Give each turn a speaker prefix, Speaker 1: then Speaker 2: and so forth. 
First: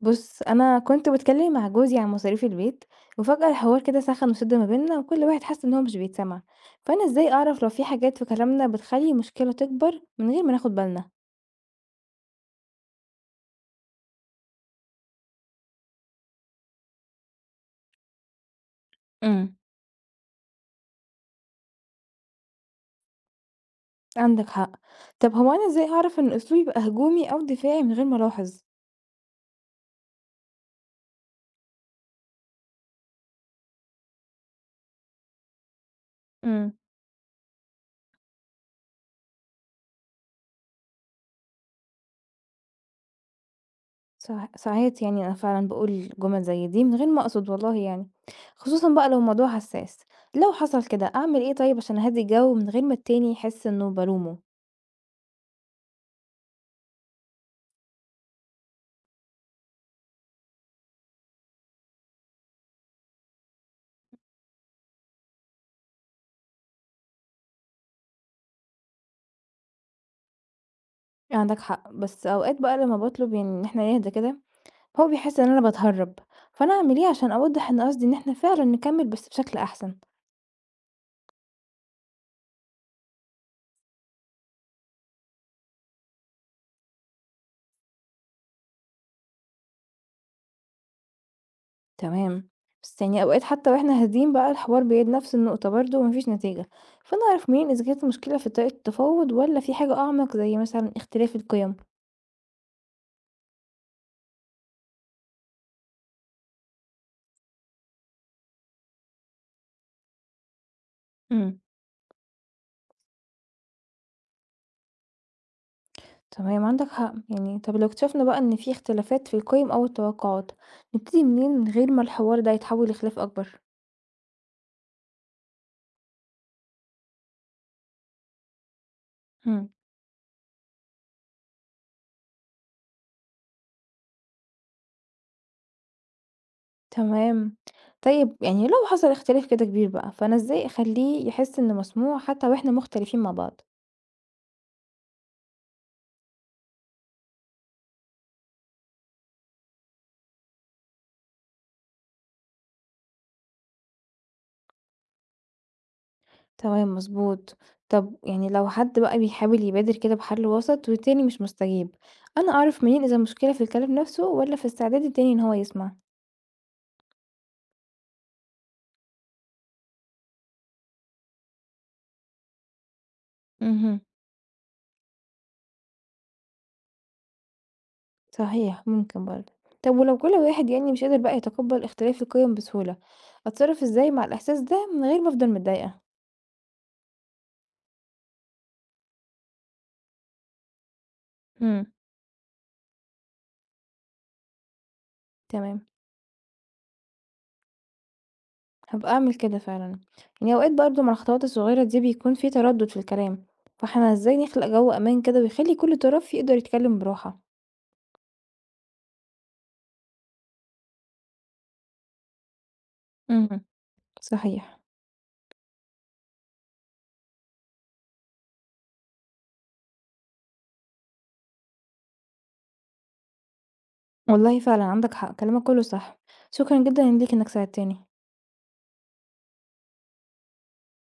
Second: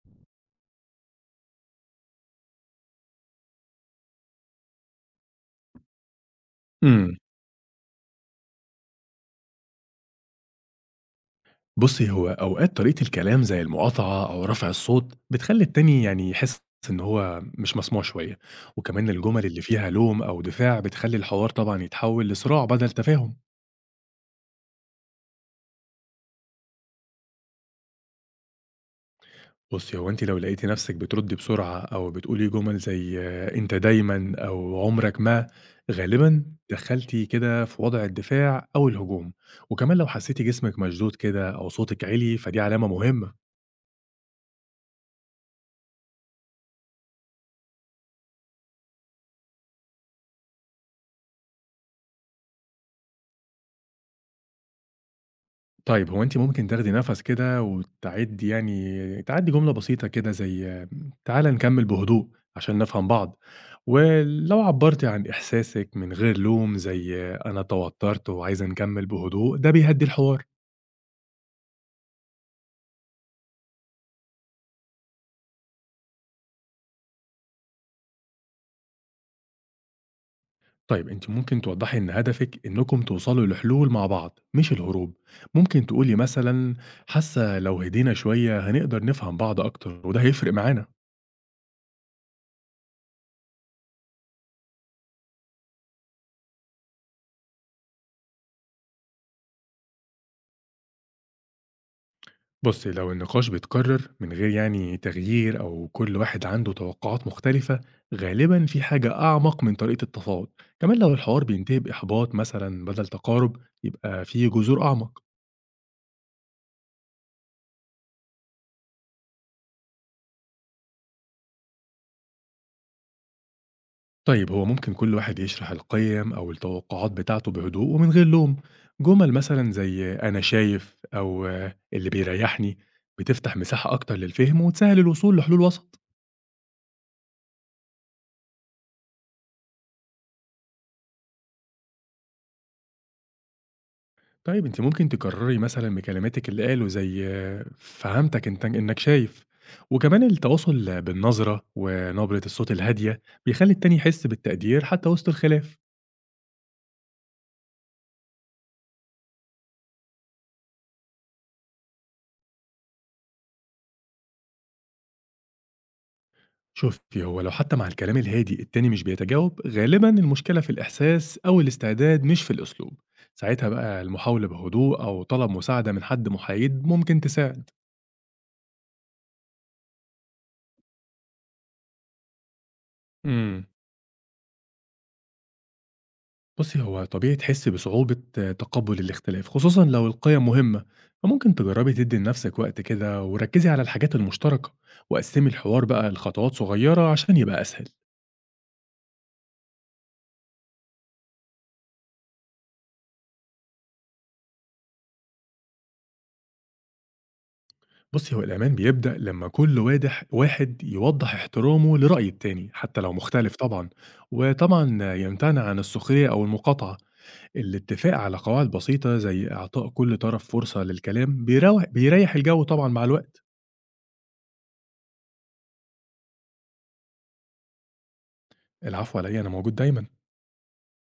Speaker 1: بُص، أنا كنت باتكلّم مع جوزي عن مصاريف البيت، وفجأة الحوار كده سخن وشِد ما بيننا وكل واحد حس إن هو مش بيتسمع، فأنا
Speaker 2: إمم.
Speaker 1: إزاي أعرف لو في حاجات في كلامنا بتخلّي المشكلة تكبر من غير ما ناخد بالنا؟
Speaker 2: بُصّي، هو أوقات طريقة الكلام زي المقاطعة أو رفع الصوت بتخلّي التاني يعني يحس إن هو مش مسموع شوية، وكمان الجُمل
Speaker 1: إمم.
Speaker 2: اللي فيها لوم أو دفاع بتخلّي الحوار طبعًا يتحوّل لصراع بدل تفاهم.
Speaker 1: عندك حق. طب هو أنا إزاي أعرف إن أسلوبي بقى هجومي أو دفاعي من غير ما ألاحظ؟
Speaker 2: بُصّي، هو أنتِ لو لقيتِ نَفْسِك بتردّي بسرعة أو بتقولي جُمل زي آه، أنت دايمًا أو عمرك ما، غالبًا
Speaker 1: إمم.
Speaker 2: دخلتِ كده في وضع الدفاع أو الهجوم، وكمان لو حسيتِ جسمِك مشدود كده أو صوتِك عِلي فدي علامة مهمة.
Speaker 1: ساعات يعني أنا فعلًا باقول جُمل زي دي من غير ما أقصد والله يعني، خصوصًا بقى لو الموضوع حساس. لو حصل كده أعمل إيه طيب عشان أهدّي الجو من غير ما التاني يحس إنه بالومه؟
Speaker 2: طيب هو أنتِ ممكن تاخدي نَفَس كده وتعِدّي يعني تعَدّي جملة بسيطة كده زي تعالَ نكمّل بهدوء عشان نفهم بعض، ولو عبّرتِ عن إحساسِك من غير لوم زي أنا اتوتّرت وعايزة نكمّل بهدوء ده بيهدّي الحوار.
Speaker 1: عندك حق، بس اوقات بقى لما بطلب يعني ان احنا نهدى كده هو بيحس ان انا بتهرب، فانا اعمل ايه عشان اوضح ان قصدي ان احنا فعلا نكمل بس بشكل احسن.
Speaker 2: طيب أنتِ ممكن توضّحي إن هدفِك إنكم توصلوا لحلول مع بعض مش الهروب، ممكن تقولي مثلًا حاسة لو هدينا شوية هنقدر نفهم بعض أكتر وده هيفرق معانا.
Speaker 1: تمام، بس يعني اوقات حتى واحنا هادين بقى الحوار بيعيد نفس النقطة برضه ومفيش نتيجة، فانا اعرف منين اذا كانت المشكلة في طريقة التفاوض ولا في حاجة اعمق زي مثلا اختلاف القيم.
Speaker 2: بُصّي، لو النقاش بيتكرر من غير يعني تغيير أو كل واحد عنده توقعات مختلفة، غالبًا في حاجة أعمق من طريقة التفاوض، كمان لو الحوار
Speaker 1: امم.
Speaker 2: بينتهي بإحباط مثلًا بدل تقارب، يبقى في جذور أعمق.
Speaker 1: تمام، عندك حق. يعني طب لو اكتشفنا بقى ان في اختلافات في القيم او التوقعات، نبتدي منين من غير ما الحوار ده يتحول لخلاف اكبر؟
Speaker 2: طيب هو ممكن كل واحد يشرح القيم أو التوقعات بتاعته بهدوء ومن غير لوم، جمل
Speaker 1: مم.
Speaker 2: مثلًا زي أنا شايف أو آه، اللي بيريحني بتفتح مساحة أكتر للفهم وتسهل الوصول لحلول وسط.
Speaker 1: تمام. طيب يعني لو حصل اختلاف كده كبير بقى، فأنا إزاي أخلّيه يحس إنه مسموع حتى وإحنا مختلفين مع بعض؟
Speaker 2: طيب أنتِ ممكن تكرّري مثلًا بكلماتِك اللي قاله زي آه، فهمتك أنت إنك شايف، وكمان التواصل بالنظرة ونبرة الصوت الهادية بيخلّي التاني يحس بالتقدير حتى وسط الخلاف.
Speaker 1: تمام، مضبوط. طب يعني لو حد بقى بيحاول يبادر كده بحل وسط والتاني مش مستجيب، أنا أعرف منين إذا المشكلة في الكلام نفسه والّا في استعداد التاني إن هو يسمع؟
Speaker 2: شوفي هو لو حتى مع الكلام الهادي التاني مش بيتجاوب، غالبًا المشكلة في الإحساس أو الاستعداد مش في الأسلوب، ساعتها
Speaker 1: اهم،
Speaker 2: بقى المحاولة بهدوء أو طلب مساعدة من حد محايد ممكن تساعد.
Speaker 1: صحيح، ممكن برضه. طب ولو كل واحد يعني مش قادر بقى يتقبل اختلاف القيم بسهولة،
Speaker 2: إمم.
Speaker 1: أتصرف إزاي مع الإحساس ده من غير ما أفضل متضايقة؟
Speaker 2: بُصّي، هو طبيعي تحسّي بصعوبة تقبُّل الاختلاف، خصوصًا لو القِيَم مهمة، فممكن
Speaker 1: إمم،
Speaker 2: تجرّبي تدّي لنَفْسِك وقت كده وركّزي على الحاجات المشتركة، وقسّمي الحوار
Speaker 1: تمام.
Speaker 2: بقى لخطوات صغيّرة عشان يبقى أسهل.
Speaker 1: هابقى أعمل كده فعلًا، يعني أوقات برضه مع الخطوات الصغيرة دي بيكون في تردد في الكلام، فإحنا إزاي نخلق جو أمان كده ويخلي كل طرف يقدر يتكلم براحة؟
Speaker 2: بُصّي، هو الأمان بيبدأ لمّا كل واحد يوضّح احترامه لرأي التاني حتّى لو مختلف
Speaker 1: اهم،
Speaker 2: طبعًا،
Speaker 1: صحيح.
Speaker 2: وطبعًا يمتنع عن السخرية أو المقاطعة. الاتفاق على قواعد بسيطة زي إعطاء كل طرف فرصة للكلام بيريّح الجَو طبعًا مع الوقت.
Speaker 1: والله فعلًا عندك حق، كلامك كله صح، شكرًا جدًا ليك إنك ساعدتني.
Speaker 2: العفو على إيه، أنا موجود دايمًا.